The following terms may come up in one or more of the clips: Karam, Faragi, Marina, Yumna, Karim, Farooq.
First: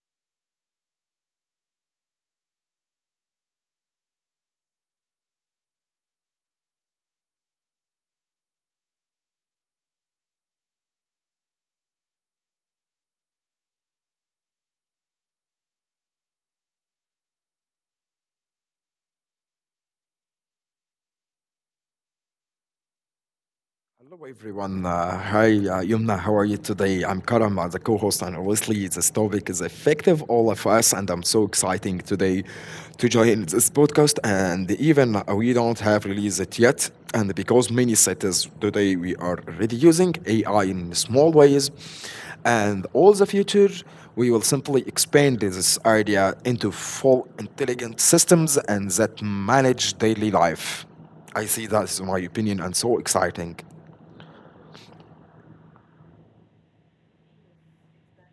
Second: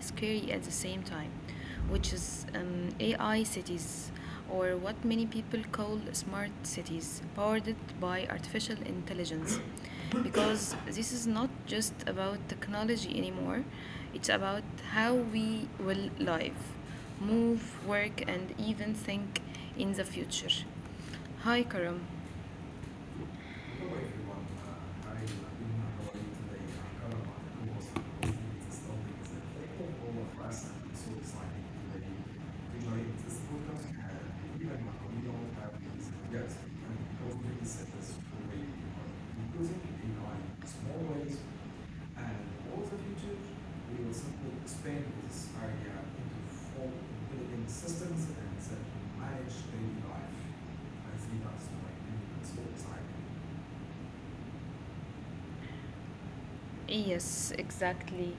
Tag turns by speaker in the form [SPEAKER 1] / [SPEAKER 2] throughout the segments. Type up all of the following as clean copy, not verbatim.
[SPEAKER 1] scary at the same time, which is AI cities, or what many people call smart cities, powered by artificial intelligence. Because this is not just about technology anymore, it's about how we will live move, work, and even think in the future. Hi, Karam. Hello
[SPEAKER 2] Hello
[SPEAKER 1] everyone,
[SPEAKER 2] everyone. Uh,
[SPEAKER 1] hi
[SPEAKER 2] hi, uh,
[SPEAKER 1] Marina, how
[SPEAKER 2] Yumna,
[SPEAKER 1] are
[SPEAKER 2] how
[SPEAKER 1] you
[SPEAKER 2] are you
[SPEAKER 1] today? I'm
[SPEAKER 2] today? I'm
[SPEAKER 1] Karam,
[SPEAKER 2] Karam, as a co-host,
[SPEAKER 1] I'm
[SPEAKER 2] and
[SPEAKER 1] the
[SPEAKER 2] obviously this
[SPEAKER 1] this
[SPEAKER 2] topic
[SPEAKER 1] topic
[SPEAKER 2] is
[SPEAKER 1] is affecting all
[SPEAKER 2] effective
[SPEAKER 1] of
[SPEAKER 2] all of
[SPEAKER 1] us.
[SPEAKER 2] us,
[SPEAKER 1] I'm
[SPEAKER 2] and
[SPEAKER 1] so
[SPEAKER 2] I'm so
[SPEAKER 1] excited
[SPEAKER 2] exciting
[SPEAKER 1] today
[SPEAKER 2] today
[SPEAKER 1] to join
[SPEAKER 2] to
[SPEAKER 1] this
[SPEAKER 2] join this
[SPEAKER 1] podcast.
[SPEAKER 2] podcast.
[SPEAKER 1] Me
[SPEAKER 2] And
[SPEAKER 1] my
[SPEAKER 2] even
[SPEAKER 1] colleague all
[SPEAKER 2] we
[SPEAKER 1] have
[SPEAKER 2] don't have
[SPEAKER 1] these
[SPEAKER 2] released
[SPEAKER 1] ideas
[SPEAKER 2] it yet,
[SPEAKER 1] and
[SPEAKER 2] and
[SPEAKER 1] because there is
[SPEAKER 2] because
[SPEAKER 1] such
[SPEAKER 2] many
[SPEAKER 1] a simple
[SPEAKER 2] cities
[SPEAKER 1] way
[SPEAKER 2] today we are
[SPEAKER 1] of
[SPEAKER 2] already
[SPEAKER 1] using
[SPEAKER 2] using
[SPEAKER 1] AI in
[SPEAKER 2] AI in
[SPEAKER 1] small
[SPEAKER 2] small
[SPEAKER 1] ways
[SPEAKER 2] ways,
[SPEAKER 1] and over
[SPEAKER 2] and
[SPEAKER 1] the
[SPEAKER 2] all the
[SPEAKER 1] future,
[SPEAKER 2] future
[SPEAKER 1] we will
[SPEAKER 2] we will
[SPEAKER 1] simply
[SPEAKER 2] simply
[SPEAKER 1] expand
[SPEAKER 2] expand
[SPEAKER 1] this
[SPEAKER 2] this
[SPEAKER 1] area
[SPEAKER 2] idea
[SPEAKER 1] into
[SPEAKER 2] into
[SPEAKER 1] four
[SPEAKER 2] full
[SPEAKER 1] building
[SPEAKER 2] intelligent
[SPEAKER 1] systems and
[SPEAKER 2] systems
[SPEAKER 1] set
[SPEAKER 2] and that
[SPEAKER 1] manage
[SPEAKER 2] manage
[SPEAKER 1] daily
[SPEAKER 2] daily
[SPEAKER 1] life.
[SPEAKER 2] life.
[SPEAKER 1] I see
[SPEAKER 2] I see that is my
[SPEAKER 1] that's
[SPEAKER 2] opinion
[SPEAKER 1] what
[SPEAKER 2] and
[SPEAKER 1] it's
[SPEAKER 2] so
[SPEAKER 1] like.
[SPEAKER 2] exciting.
[SPEAKER 1] Yes, exactly.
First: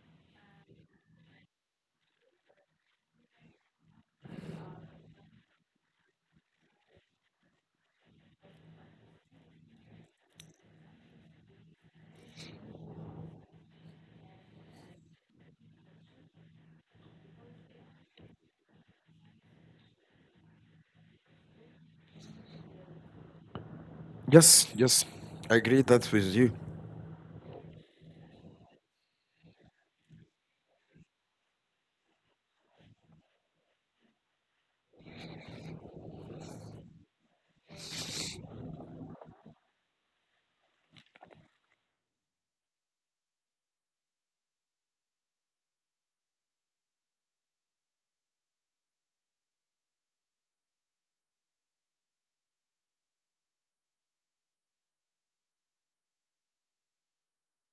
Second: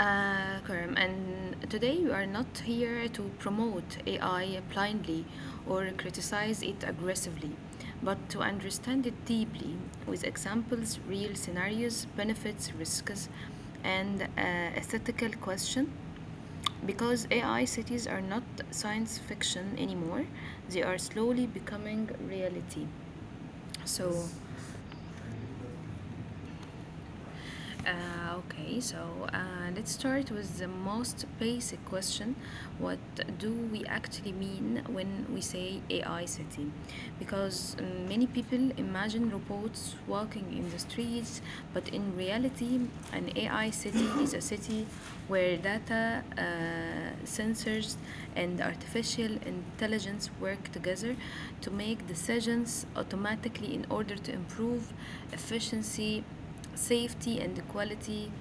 [SPEAKER 1] Karim, and today we are not here to promote AI blindly or criticize it aggressively, but to understand it deeply with examples, real scenarios, benefits, risks, and ethical question. Because AI cities are not science fiction anymore, they are slowly becoming reality. So,
[SPEAKER 2] Yes, yes, I agree that with you.
[SPEAKER 1] uh, okay, so uh, let's start with the most basic question. What do we actually mean when we say AI city? Because many people imagine robots walking in the streets, but in reality, an AI city is a city where data, sensors, and artificial intelligence work together to make decisions automatically in order to improve efficiency, safety, and the quality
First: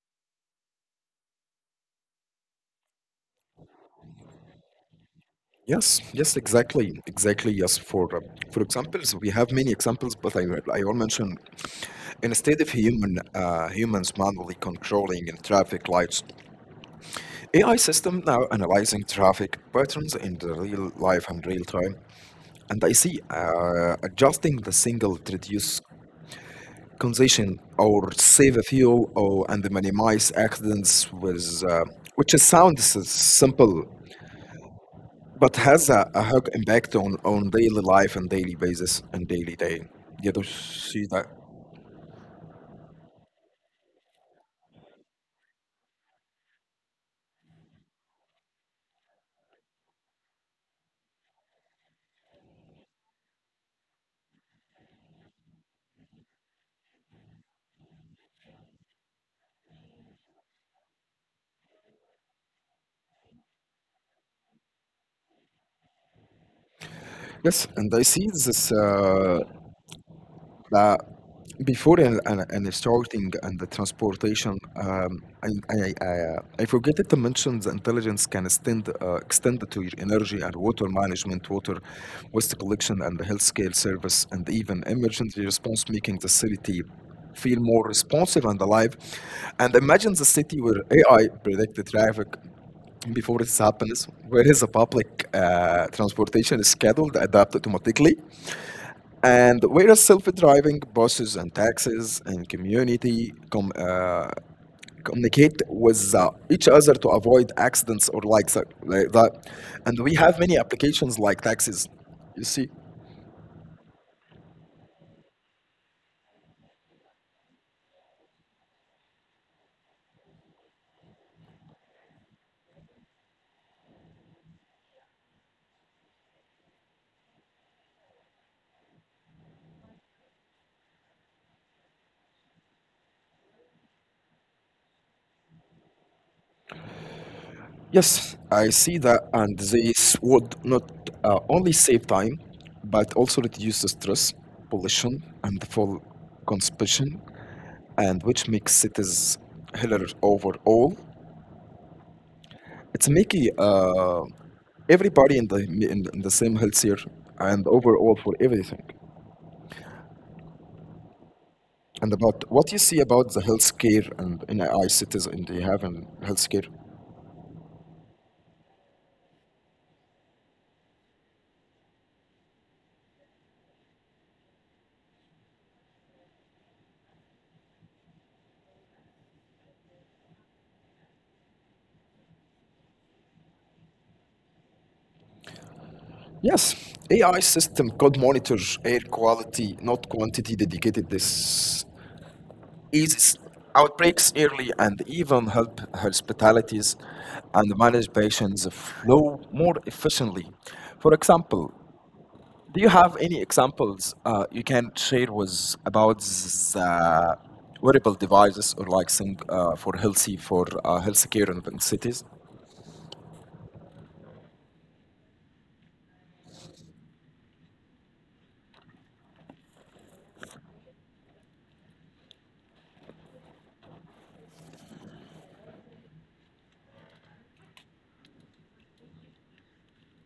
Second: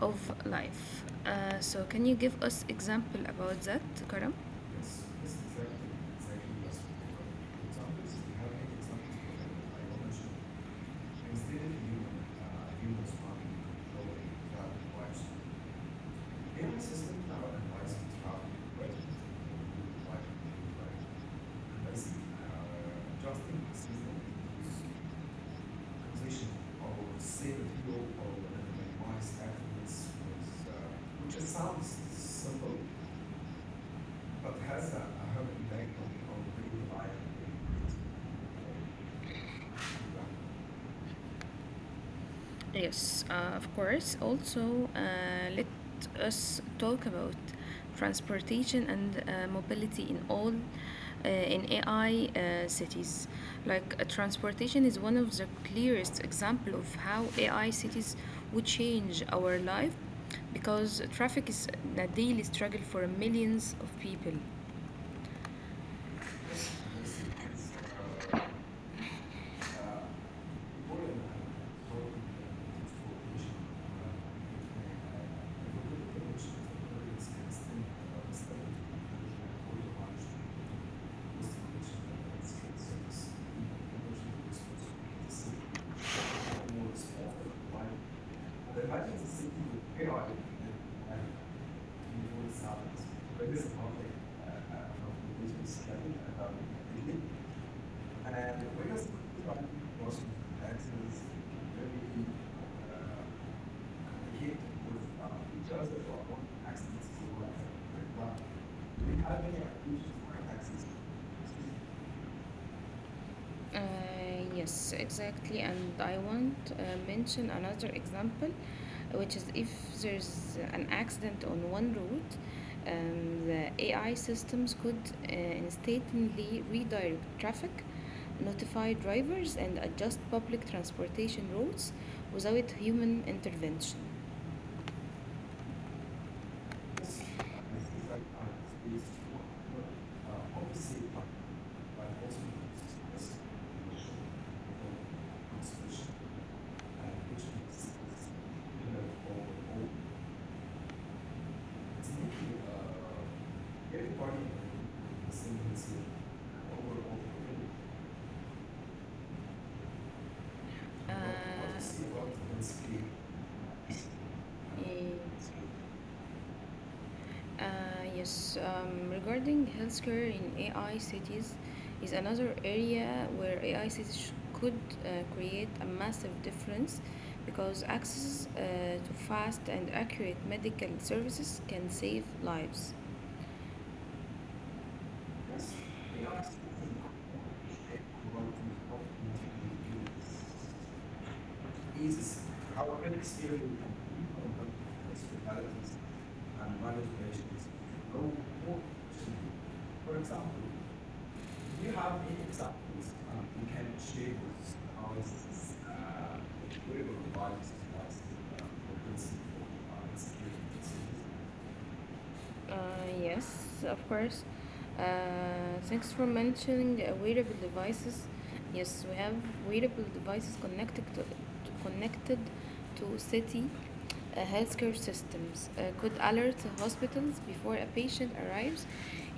[SPEAKER 1] of life. Can you give us example about that, Karam? Yes, yes, exactly,
[SPEAKER 2] Yes, yes,
[SPEAKER 1] exactly. Yes, we
[SPEAKER 2] exactly,
[SPEAKER 1] can go
[SPEAKER 2] exactly.
[SPEAKER 1] into
[SPEAKER 2] Yes,
[SPEAKER 1] examples. We have many
[SPEAKER 2] for
[SPEAKER 1] examples for
[SPEAKER 2] examples,
[SPEAKER 1] that.
[SPEAKER 2] we have
[SPEAKER 1] I
[SPEAKER 2] many
[SPEAKER 1] will mention
[SPEAKER 2] examples, but I will
[SPEAKER 1] instead
[SPEAKER 2] mention
[SPEAKER 1] human, humans
[SPEAKER 2] instead of
[SPEAKER 1] farming, clothing,
[SPEAKER 2] humans
[SPEAKER 1] travel, wives.
[SPEAKER 2] manually controlling in traffic
[SPEAKER 1] AI
[SPEAKER 2] lights.
[SPEAKER 1] system power and to travel,
[SPEAKER 2] AI
[SPEAKER 1] weather,
[SPEAKER 2] system now analyzing
[SPEAKER 1] food, life.
[SPEAKER 2] traffic patterns in the real life
[SPEAKER 1] Basically,
[SPEAKER 2] and real time, and I
[SPEAKER 1] adjusting
[SPEAKER 2] see
[SPEAKER 1] seasonal cues,
[SPEAKER 2] adjusting the single to reduce
[SPEAKER 1] position or same people
[SPEAKER 2] congestion
[SPEAKER 1] or
[SPEAKER 2] or
[SPEAKER 1] whatever like
[SPEAKER 2] save a
[SPEAKER 1] voice
[SPEAKER 2] fuel or
[SPEAKER 1] activists,
[SPEAKER 2] and
[SPEAKER 1] uh,
[SPEAKER 2] minimize
[SPEAKER 1] which is
[SPEAKER 2] accidents
[SPEAKER 1] sounds
[SPEAKER 2] with.
[SPEAKER 1] simple
[SPEAKER 2] Which is sounds simple,
[SPEAKER 1] but has a heavy impact
[SPEAKER 2] but has
[SPEAKER 1] on
[SPEAKER 2] a hug
[SPEAKER 1] real
[SPEAKER 2] impact on daily life and daily basis and daily
[SPEAKER 1] life.
[SPEAKER 2] day. Yeah, do see that?
[SPEAKER 1] Yes, of course. Also, let us talk about transportation and mobility in all in AI cities. Like transportation is one of the clearest example of how AI cities would change our life because traffic is a daily struggle for millions of people.
[SPEAKER 2] Yes, and I see this that before and starting and the transportation, I forget to mention the intelligence can extend, extend to your energy and water management, water waste collection, and the healthcare service, and even emergency response, making the city feel more responsive and alive.
[SPEAKER 1] But if I
[SPEAKER 2] And
[SPEAKER 1] think the
[SPEAKER 2] imagine the
[SPEAKER 1] city would
[SPEAKER 2] city
[SPEAKER 1] pay
[SPEAKER 2] where
[SPEAKER 1] on then
[SPEAKER 2] AI predict the traffic
[SPEAKER 1] you know, it's
[SPEAKER 2] before
[SPEAKER 1] not,
[SPEAKER 2] it happens,
[SPEAKER 1] but it's a
[SPEAKER 2] where is the
[SPEAKER 1] public,
[SPEAKER 2] public uh,
[SPEAKER 1] from the
[SPEAKER 2] transportation
[SPEAKER 1] business,
[SPEAKER 2] is
[SPEAKER 1] I think,
[SPEAKER 2] scheduled,
[SPEAKER 1] about
[SPEAKER 2] adapted
[SPEAKER 1] it.
[SPEAKER 2] automatically,
[SPEAKER 1] And the
[SPEAKER 2] and
[SPEAKER 1] biggest
[SPEAKER 2] whereas
[SPEAKER 1] problem
[SPEAKER 2] self-driving
[SPEAKER 1] was
[SPEAKER 2] buses and
[SPEAKER 1] taxes
[SPEAKER 2] taxis and
[SPEAKER 1] really uh, complicate
[SPEAKER 2] communicate
[SPEAKER 1] with
[SPEAKER 2] with
[SPEAKER 1] features
[SPEAKER 2] each
[SPEAKER 1] that
[SPEAKER 2] other
[SPEAKER 1] are
[SPEAKER 2] to
[SPEAKER 1] not
[SPEAKER 2] avoid accidents or
[SPEAKER 1] accessible.
[SPEAKER 2] like,
[SPEAKER 1] For
[SPEAKER 2] like
[SPEAKER 1] example,
[SPEAKER 2] that,
[SPEAKER 1] do we
[SPEAKER 2] and we
[SPEAKER 1] have any
[SPEAKER 2] have many
[SPEAKER 1] applications for
[SPEAKER 2] applications like
[SPEAKER 1] taxes?
[SPEAKER 2] taxis. You see,
[SPEAKER 1] Uh, yes, exactly. And I want mention another example, which is if there's an accident on one route, the AI systems could instantly redirect traffic, notify drivers, and adjust public transportation routes without human intervention.
[SPEAKER 2] yes, I see that, and this would not only save time, but also reduce the stress, pollution, and the full consumption, and which
[SPEAKER 1] Mm.
[SPEAKER 2] makes cities heller overall. It's making everybody in in the same healthier and overall for everything. And about what you see about the healthcare and in AI cities and you have in healthcare.
[SPEAKER 1] Yes, regarding healthcare in AI cities is another area where AI cities could create a massive difference because access to fast and accurate medical services can save lives.
[SPEAKER 2] Yes, AI system could monitor air quality, not quantity, dedicated this
[SPEAKER 1] Is
[SPEAKER 2] eases
[SPEAKER 1] our
[SPEAKER 2] outbreaks
[SPEAKER 1] experience
[SPEAKER 2] early
[SPEAKER 1] of
[SPEAKER 2] and
[SPEAKER 1] people
[SPEAKER 2] even
[SPEAKER 1] of
[SPEAKER 2] help
[SPEAKER 1] hospitalities
[SPEAKER 2] hospitalities
[SPEAKER 1] and
[SPEAKER 2] and
[SPEAKER 1] manage
[SPEAKER 2] manage
[SPEAKER 1] patients
[SPEAKER 2] patients
[SPEAKER 1] know
[SPEAKER 2] flow
[SPEAKER 1] more
[SPEAKER 2] more
[SPEAKER 1] to do.
[SPEAKER 2] efficiently.
[SPEAKER 1] For
[SPEAKER 2] For
[SPEAKER 1] example,
[SPEAKER 2] example,
[SPEAKER 1] do you
[SPEAKER 2] do you
[SPEAKER 1] have
[SPEAKER 2] have
[SPEAKER 1] any
[SPEAKER 2] any
[SPEAKER 1] examples
[SPEAKER 2] examples
[SPEAKER 1] you
[SPEAKER 2] you
[SPEAKER 1] can
[SPEAKER 2] can
[SPEAKER 1] share
[SPEAKER 2] share
[SPEAKER 1] with
[SPEAKER 2] with
[SPEAKER 1] us how
[SPEAKER 2] about
[SPEAKER 1] is this
[SPEAKER 2] the
[SPEAKER 1] whatever
[SPEAKER 2] wearable
[SPEAKER 1] device
[SPEAKER 2] devices or
[SPEAKER 1] is
[SPEAKER 2] like thing
[SPEAKER 1] for
[SPEAKER 2] for
[SPEAKER 1] this
[SPEAKER 2] healthy for healthcare in
[SPEAKER 1] experience?
[SPEAKER 2] the cities?
[SPEAKER 1] Uh, yes, of course. Uh, Thanks for mentioning wearable devices. Yes, we have wearable devices connected connected to city healthcare systems. Could alert hospitals before a patient arrives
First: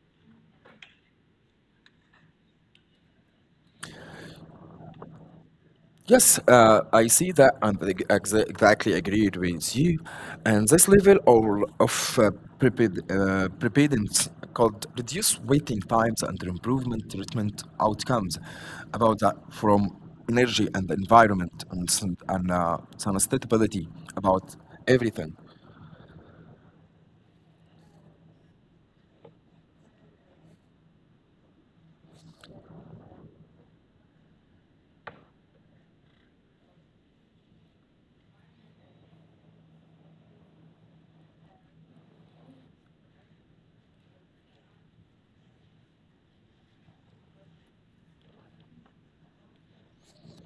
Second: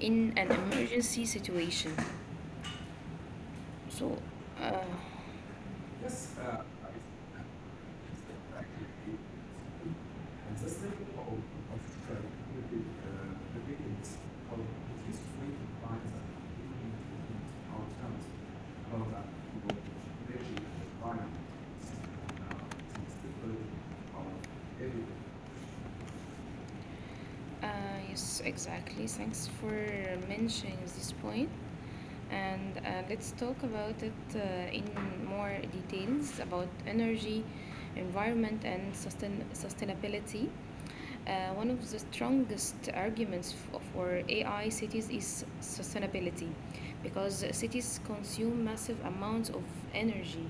[SPEAKER 1] in an emergency situation. So, uh, Yes,
[SPEAKER 2] Yes, I see that and I exactly
[SPEAKER 1] exactly
[SPEAKER 2] agreed with you. And this
[SPEAKER 1] ancestral
[SPEAKER 2] level
[SPEAKER 1] hope
[SPEAKER 2] of,
[SPEAKER 1] of
[SPEAKER 2] of uh,
[SPEAKER 1] therapeutic
[SPEAKER 2] prepared, uh, preparedness
[SPEAKER 1] of
[SPEAKER 2] could
[SPEAKER 1] at least
[SPEAKER 2] reduce
[SPEAKER 1] three
[SPEAKER 2] waiting
[SPEAKER 1] lines
[SPEAKER 2] times
[SPEAKER 1] that
[SPEAKER 2] and improvement
[SPEAKER 1] we
[SPEAKER 2] treatment
[SPEAKER 1] our terms
[SPEAKER 2] outcomes.
[SPEAKER 1] about
[SPEAKER 2] About
[SPEAKER 1] that
[SPEAKER 2] that,
[SPEAKER 1] we will
[SPEAKER 2] from energy
[SPEAKER 1] eventually
[SPEAKER 2] and
[SPEAKER 1] combine.
[SPEAKER 2] environment and, sustainability about everything.
[SPEAKER 1] Yes, exactly. Thanks for mentioning this point. And let's talk about it in more details about energy, environment, and sustainability. One of the strongest arguments for AI cities is sustainability because cities consume massive amounts of energy.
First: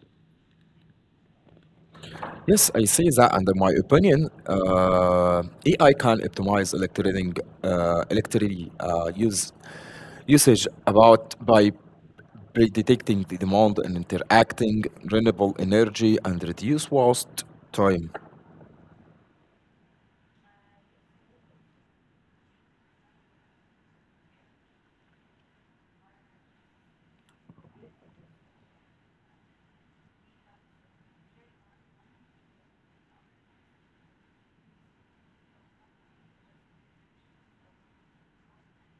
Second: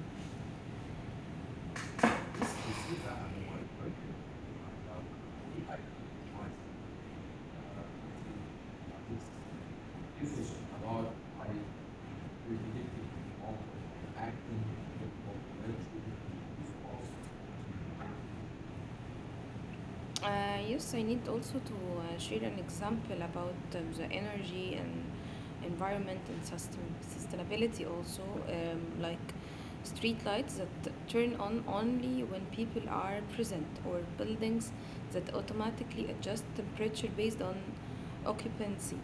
[SPEAKER 2] Yes, I see that, and in my opinion, AI can optimize electricity, electricity use usage about by predicting the demand and interacting renewable energy and reduce waste time.
[SPEAKER 1] Yes, I need also to share an example about the energy and environment and sustainability also, like street lights that turn on only when people are present, or buildings that automatically adjust temperature based on occupancy.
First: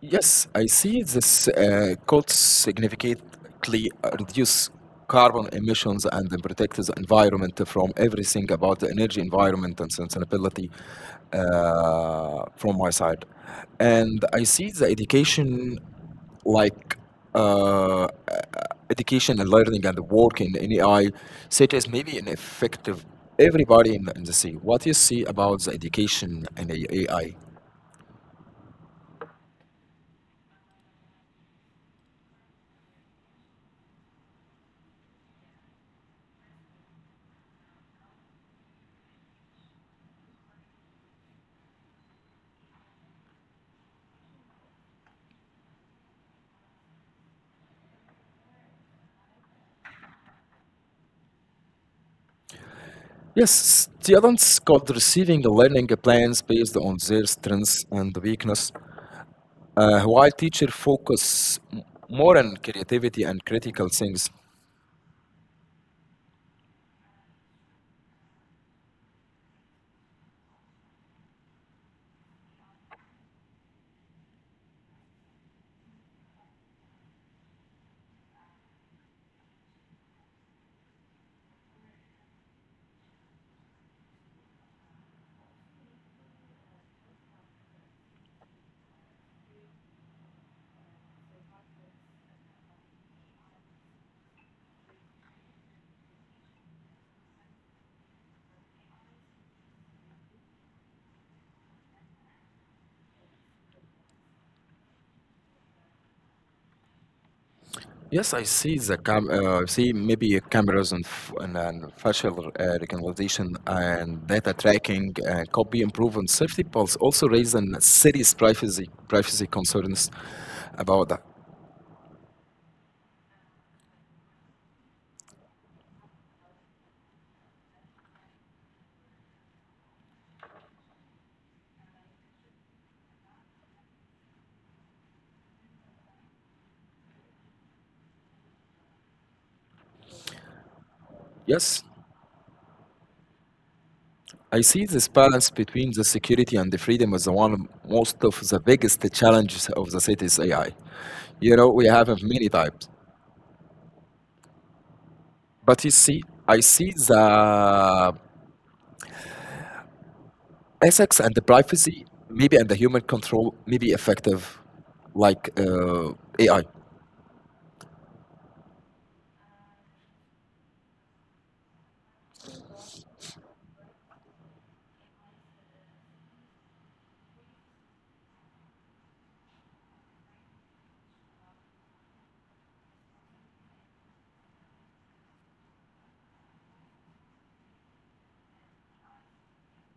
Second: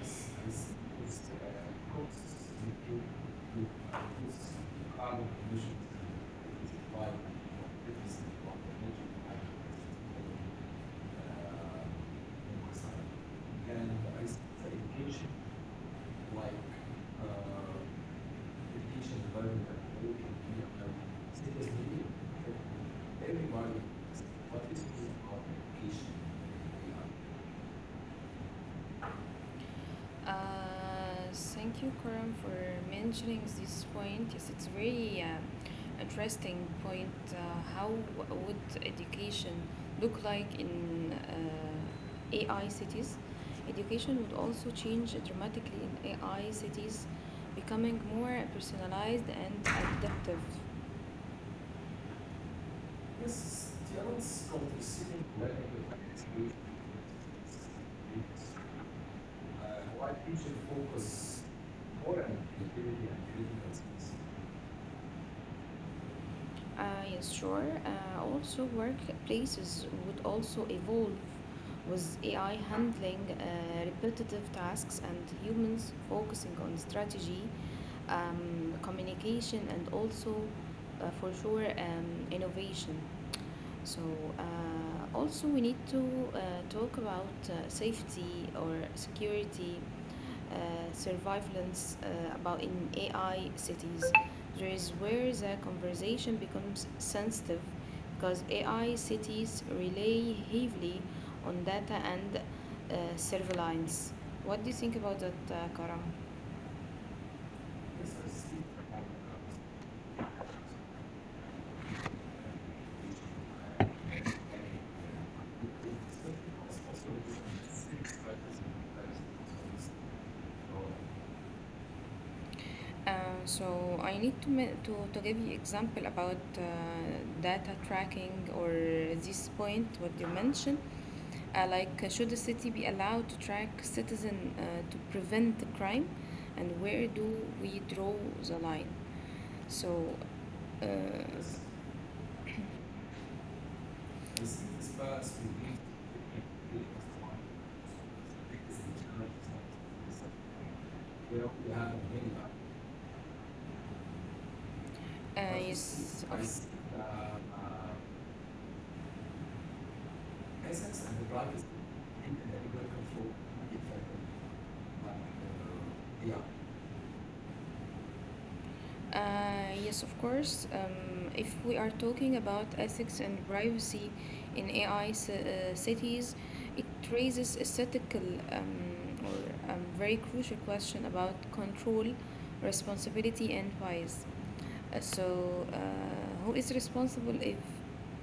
[SPEAKER 2] Yes, I see this could significantly reduce carbon emissions and protect the environment from everything about the energy environment and sustainability from my side. And
[SPEAKER 1] I
[SPEAKER 2] I
[SPEAKER 1] s-
[SPEAKER 2] see the
[SPEAKER 1] education,
[SPEAKER 2] education
[SPEAKER 1] like,
[SPEAKER 2] like
[SPEAKER 1] uh,
[SPEAKER 2] uh, uh,
[SPEAKER 1] education
[SPEAKER 2] education and
[SPEAKER 1] environment,
[SPEAKER 2] learning
[SPEAKER 1] that
[SPEAKER 2] and
[SPEAKER 1] we
[SPEAKER 2] work
[SPEAKER 1] can
[SPEAKER 2] in
[SPEAKER 1] be about
[SPEAKER 2] AI, such as
[SPEAKER 1] citizenry,
[SPEAKER 2] maybe an effective
[SPEAKER 1] everybody,
[SPEAKER 2] everybody in the sea.
[SPEAKER 1] what
[SPEAKER 2] What
[SPEAKER 1] is
[SPEAKER 2] you
[SPEAKER 1] the
[SPEAKER 2] see
[SPEAKER 1] about
[SPEAKER 2] about the
[SPEAKER 1] education?
[SPEAKER 2] education and AI?
[SPEAKER 1] Uh, Thank you, Karam, for mentioning this point. Yes, it's very interesting point. How would education look like in AI cities? Education would also change dramatically in AI cities, becoming more personalized and adaptive.
[SPEAKER 2] Yes, students could receiving learning plans based on their strengths and weakness,
[SPEAKER 1] Why
[SPEAKER 2] while
[SPEAKER 1] you should
[SPEAKER 2] teacher
[SPEAKER 1] focus more
[SPEAKER 2] more
[SPEAKER 1] on
[SPEAKER 2] on
[SPEAKER 1] creativity
[SPEAKER 2] creativity
[SPEAKER 1] and
[SPEAKER 2] and
[SPEAKER 1] creativeness.
[SPEAKER 2] critical things.
[SPEAKER 1] Yes, sure. Also, workplaces would also evolve with AI handling repetitive tasks and humans focusing on strategy, communication, and also, for sure, innovation. So, Also we need to uh, talk about safety or security, uh, surveillance about in AI cities. There is where the conversation becomes sensitive because AI cities rely heavily on data and surveillance. What do you think about that, Karam?
[SPEAKER 2] Yes, I see the cam. I see maybe cameras and, and facial recognition and data tracking could be improved on safety, but also raising serious privacy concerns about that.
[SPEAKER 1] Uh, so I need to, to give you example about data tracking or this point what you mentioned. Like should the city be allowed to track citizen to prevent the crime, and where do we draw the line? So uh,
[SPEAKER 2] Yes, I
[SPEAKER 1] this
[SPEAKER 2] see
[SPEAKER 1] is
[SPEAKER 2] this balance
[SPEAKER 1] this
[SPEAKER 2] between the security and the freedom is the one most of the biggest challenges of the city's AI. You know, we have
[SPEAKER 1] uh,
[SPEAKER 2] many types,
[SPEAKER 1] uh,
[SPEAKER 2] but you see,
[SPEAKER 1] yes. I
[SPEAKER 2] I
[SPEAKER 1] um,
[SPEAKER 2] see
[SPEAKER 1] uh,
[SPEAKER 2] the ethics and
[SPEAKER 1] Essence
[SPEAKER 2] the
[SPEAKER 1] and the drivers
[SPEAKER 2] privacy, maybe,
[SPEAKER 1] in
[SPEAKER 2] and the
[SPEAKER 1] the
[SPEAKER 2] human control,
[SPEAKER 1] control.
[SPEAKER 2] maybe effective, like
[SPEAKER 1] uh,
[SPEAKER 2] AI.
[SPEAKER 1] Yeah. Yes, of course. If we are talking about ethics and privacy in AI cities, it raises a ethical or very crucial question about control, responsibility, and bias. Uh, So, uh, who is responsible if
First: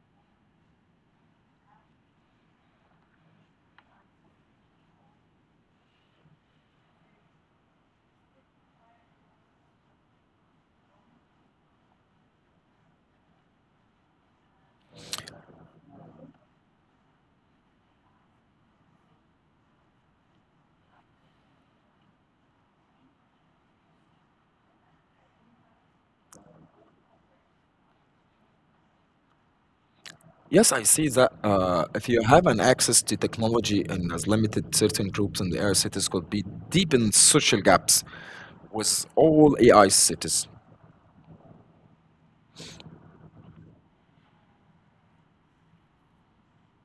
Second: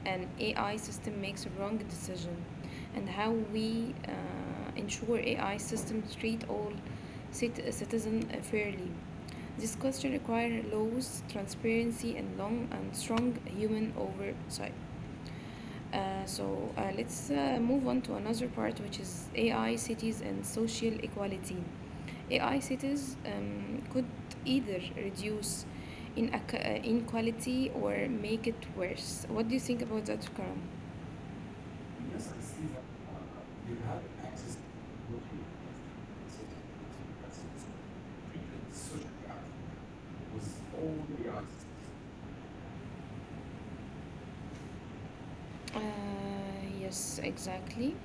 [SPEAKER 1] an AI system makes a wrong decision, and how we ensure AI systems treat all citizens fairly? This question requires laws, transparency, and long and strong human oversight. Let's move on to another part, which is AI cities and social equality. AI cities could either reduce in inequality or make it worse. What do you think about that, Karam?
[SPEAKER 2] Yes, I see
[SPEAKER 1] Yes, Uh,
[SPEAKER 2] that if you have an access to technology and as limited certain groups in the air cities could be deep in social gaps with all AI cities.
[SPEAKER 1] Yes, exactly.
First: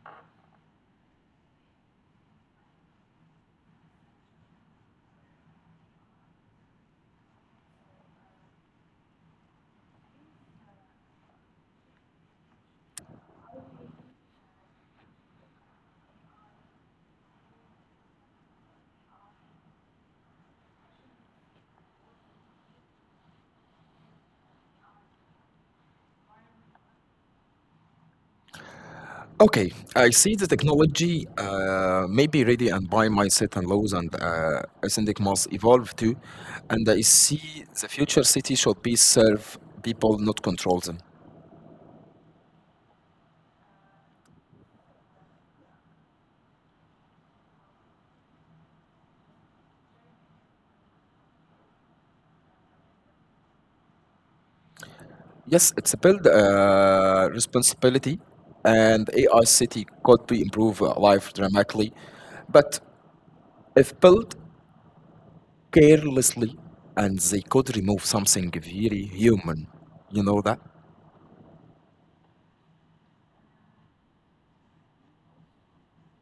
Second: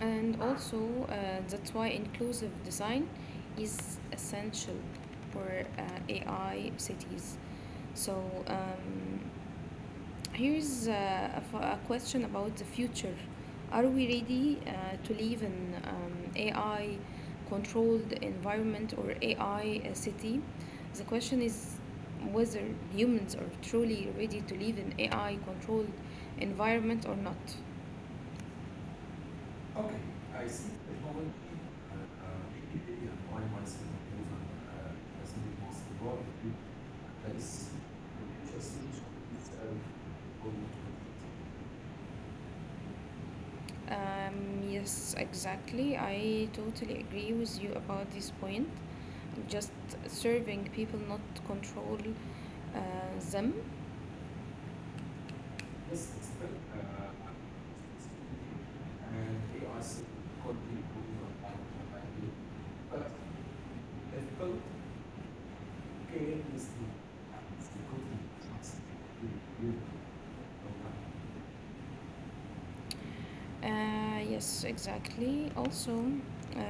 [SPEAKER 1] And also, that's why inclusive design is essential for uh, AI cities. So, um, Here's a question about the future. Are we ready to live in AI controlled environment or AI a I city? The question is whether humans are truly ready to live in AI controlled environment or not. Okay,
[SPEAKER 2] Okay,
[SPEAKER 1] I
[SPEAKER 2] I
[SPEAKER 1] see.
[SPEAKER 2] see the
[SPEAKER 1] Technology,
[SPEAKER 2] technology may
[SPEAKER 1] AKA
[SPEAKER 2] be
[SPEAKER 1] and
[SPEAKER 2] ready
[SPEAKER 1] I
[SPEAKER 2] and by my
[SPEAKER 1] myself
[SPEAKER 2] certain
[SPEAKER 1] use
[SPEAKER 2] laws and
[SPEAKER 1] as the
[SPEAKER 2] syndic
[SPEAKER 1] most
[SPEAKER 2] must evolve
[SPEAKER 1] important
[SPEAKER 2] too. And I
[SPEAKER 1] place.
[SPEAKER 2] see the
[SPEAKER 1] Just
[SPEAKER 2] future
[SPEAKER 1] use
[SPEAKER 2] city should be
[SPEAKER 1] itself
[SPEAKER 2] serve
[SPEAKER 1] go to
[SPEAKER 2] people, not control them.
[SPEAKER 1] it. Yes, exactly. I totally agree with you about this point. Just serving people, not control uh, them. Yes,
[SPEAKER 2] Yes,
[SPEAKER 1] it's
[SPEAKER 2] it's a
[SPEAKER 1] better.
[SPEAKER 2] build uh, responsibility and
[SPEAKER 1] And AI
[SPEAKER 2] AI city
[SPEAKER 1] could be
[SPEAKER 2] could be
[SPEAKER 1] improved
[SPEAKER 2] improve
[SPEAKER 1] on
[SPEAKER 2] uh,
[SPEAKER 1] how.
[SPEAKER 2] life dramatically.
[SPEAKER 1] But
[SPEAKER 2] But if
[SPEAKER 1] difficult.
[SPEAKER 2] built carelessly and they could remove something very human, you know that?
[SPEAKER 1] Yes, exactly. Also, uh,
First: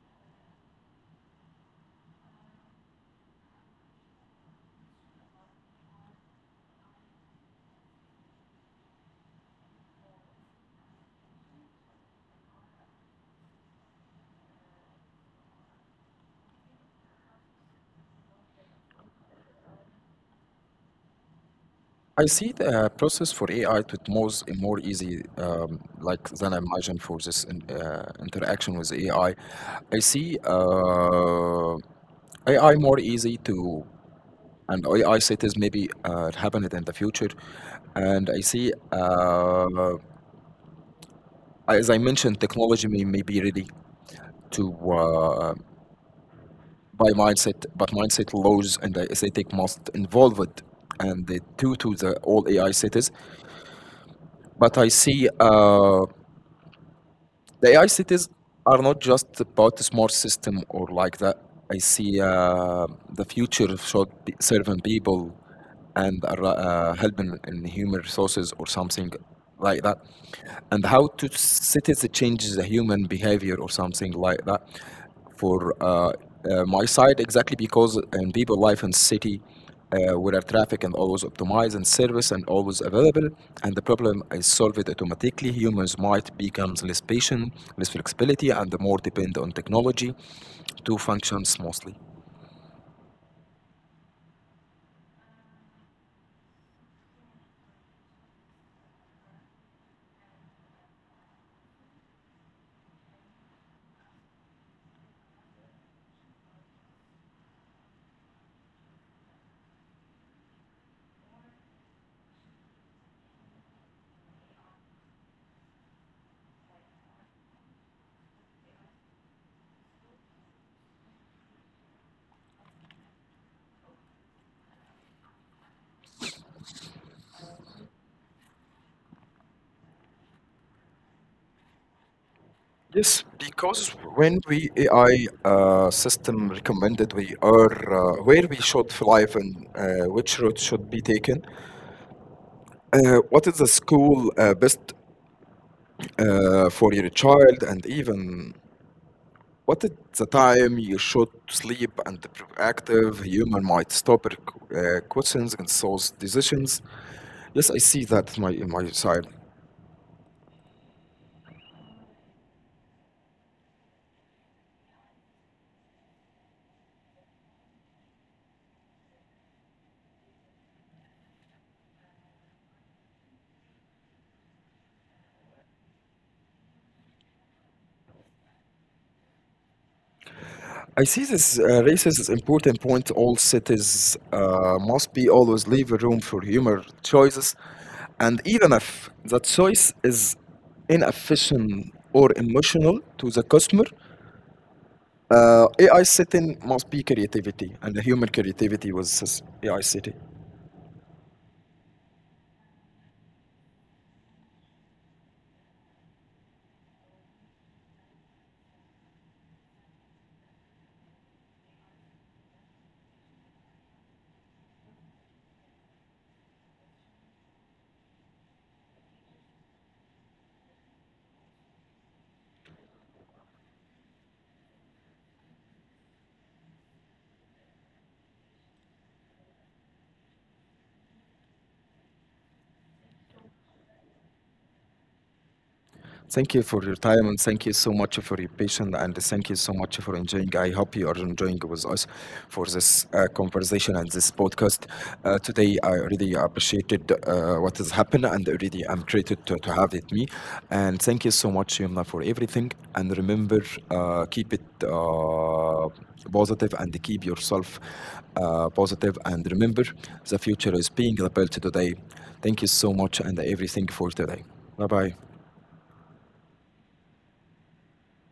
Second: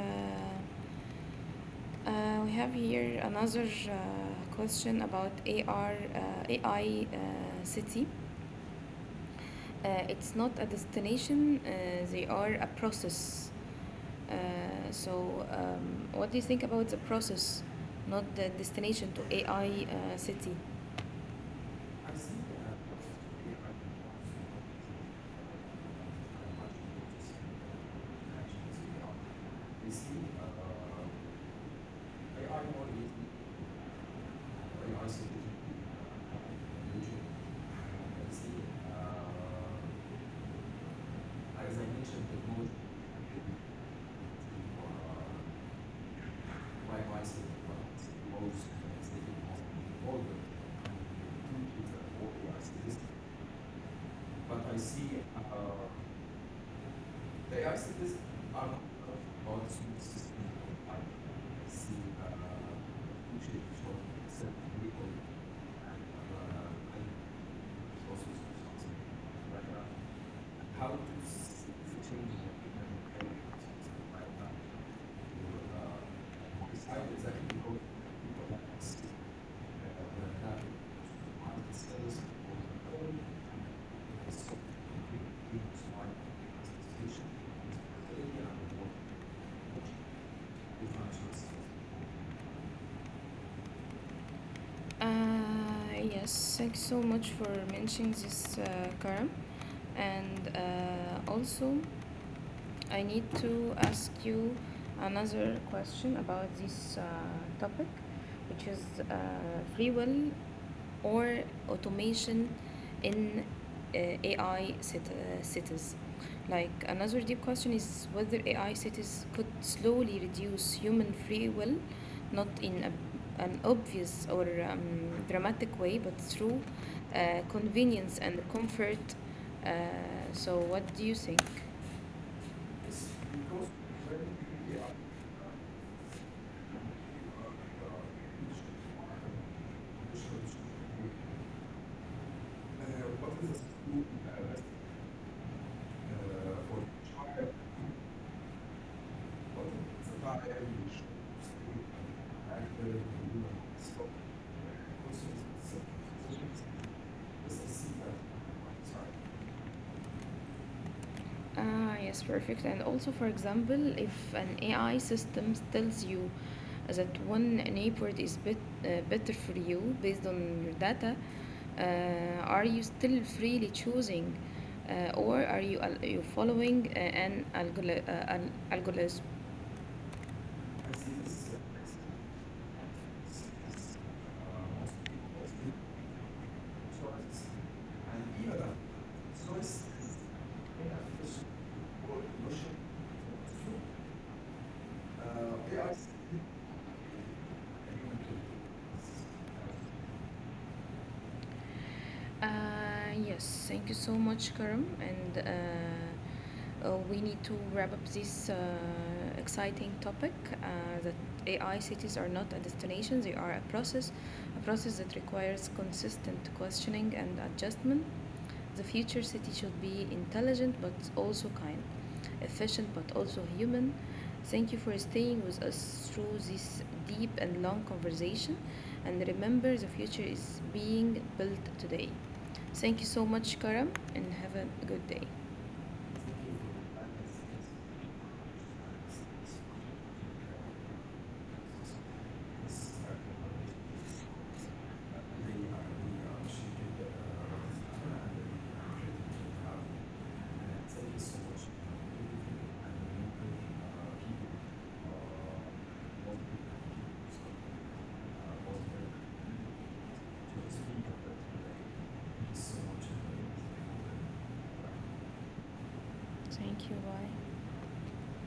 [SPEAKER 1] we have here another question about AR, AI city. It's not a destination, they are a process. Uh, what do you think about the process, not the destination to AI city?
[SPEAKER 2] I see the process for AI to most more easy like than I imagine for this in, interaction with AI. I see AI more easy to and AI cities maybe happen it in the future. And I see, as I mentioned, technology may be ready to uh, buy mindset, but mindset laws and the aesthetic must involve it and the two to the all AI cities.
[SPEAKER 1] But I
[SPEAKER 2] But I
[SPEAKER 1] see
[SPEAKER 2] see.
[SPEAKER 1] they
[SPEAKER 2] The
[SPEAKER 1] asked
[SPEAKER 2] AI
[SPEAKER 1] this
[SPEAKER 2] cities
[SPEAKER 1] are
[SPEAKER 2] are not just
[SPEAKER 1] all the
[SPEAKER 2] about a smart
[SPEAKER 1] system
[SPEAKER 2] system
[SPEAKER 1] of
[SPEAKER 2] or like that. I
[SPEAKER 1] see, uh,
[SPEAKER 2] see the
[SPEAKER 1] which is
[SPEAKER 2] future
[SPEAKER 1] for
[SPEAKER 2] should be
[SPEAKER 1] certain
[SPEAKER 2] serving
[SPEAKER 1] people
[SPEAKER 2] people and
[SPEAKER 1] uh, and
[SPEAKER 2] helping in human
[SPEAKER 1] also
[SPEAKER 2] resources or
[SPEAKER 1] something
[SPEAKER 2] something
[SPEAKER 1] like
[SPEAKER 2] like that.
[SPEAKER 1] how to
[SPEAKER 2] And how to cities
[SPEAKER 1] change the
[SPEAKER 2] changes the human
[SPEAKER 1] people
[SPEAKER 2] behavior or
[SPEAKER 1] like
[SPEAKER 2] something
[SPEAKER 1] that.
[SPEAKER 2] like that. For
[SPEAKER 1] It's
[SPEAKER 2] my
[SPEAKER 1] how
[SPEAKER 2] side,
[SPEAKER 1] exactly
[SPEAKER 2] exactly
[SPEAKER 1] people
[SPEAKER 2] because in
[SPEAKER 1] people like
[SPEAKER 2] people life in city
[SPEAKER 1] that
[SPEAKER 2] where
[SPEAKER 1] have
[SPEAKER 2] traffic and always
[SPEAKER 1] market
[SPEAKER 2] optimized and
[SPEAKER 1] skills
[SPEAKER 2] service and always
[SPEAKER 1] or the and
[SPEAKER 2] available and the problem
[SPEAKER 1] it's
[SPEAKER 2] is
[SPEAKER 1] so
[SPEAKER 2] solved automatically humans
[SPEAKER 1] smart
[SPEAKER 2] might becomes less
[SPEAKER 1] because it's
[SPEAKER 2] patient, less
[SPEAKER 1] really,
[SPEAKER 2] flexibility and more depend on technology to function smoothly.
[SPEAKER 1] yes, thanks so much for mentioning this, Karam. And also, I need to ask you another question about this topic, which is uh, free will or automation in uh, AI cities. Like another deep question is whether AI cities could slowly reduce human free will, not in an obvious or dramatic way, but through convenience and comfort. Uh, what do you think?
[SPEAKER 2] Yes, because when we ai system recommended we are, where we should fly and which route should be taken,
[SPEAKER 1] Uh,
[SPEAKER 2] what is the
[SPEAKER 1] uh,
[SPEAKER 2] school
[SPEAKER 1] uh,
[SPEAKER 2] best for your child and even what is the time you should sleep and the proactive human might
[SPEAKER 1] so
[SPEAKER 2] stop
[SPEAKER 1] uh, so,
[SPEAKER 2] questions
[SPEAKER 1] so,
[SPEAKER 2] and source decisions? Yes, I see that my
[SPEAKER 1] Sorry.
[SPEAKER 2] side.
[SPEAKER 1] Ah, yes, perfect. And also, for example, if an AI system tells you that one neighborhood is better for you based on your data, are you still freely choosing, or are you al you following an algol al algorithm?
[SPEAKER 2] I see this raises an important point. All cities must be always leave room for human
[SPEAKER 1] Choice
[SPEAKER 2] choices,
[SPEAKER 1] and
[SPEAKER 2] and
[SPEAKER 1] even a
[SPEAKER 2] even if that
[SPEAKER 1] choice
[SPEAKER 2] choice is
[SPEAKER 1] in a fish
[SPEAKER 2] inefficient
[SPEAKER 1] or
[SPEAKER 2] or
[SPEAKER 1] emotion.
[SPEAKER 2] emotional to the customer,
[SPEAKER 1] Uh, they are
[SPEAKER 2] AI setting must be creativity, and
[SPEAKER 1] human
[SPEAKER 2] the
[SPEAKER 1] too.
[SPEAKER 2] human creativity was this AI city.
[SPEAKER 1] Yes, thank you so much, Karim. And we need to wrap up this exciting topic uh, that AI cities are not a destination, they are a process that requires consistent questioning and adjustment. The future city should be intelligent but also kind, efficient but also human. Thank you for staying with us through this deep and long conversation. And remember, the future is being built today. Thank you so much, Karam, and have a good day.
[SPEAKER 2] Thank you for your time and thank you so much for your patience and thank you so much for enjoying. I hope you are enjoying with us for this conversation and this podcast. Today, I really appreciated what has happened and really I'm grateful to have it me. And thank you so much, Yumna, for everything. And remember, keep it positive and keep yourself positive. And remember, the future is being built today. Thank you so much and everything for today. Bye bye.
[SPEAKER 1] Thank you. Bye.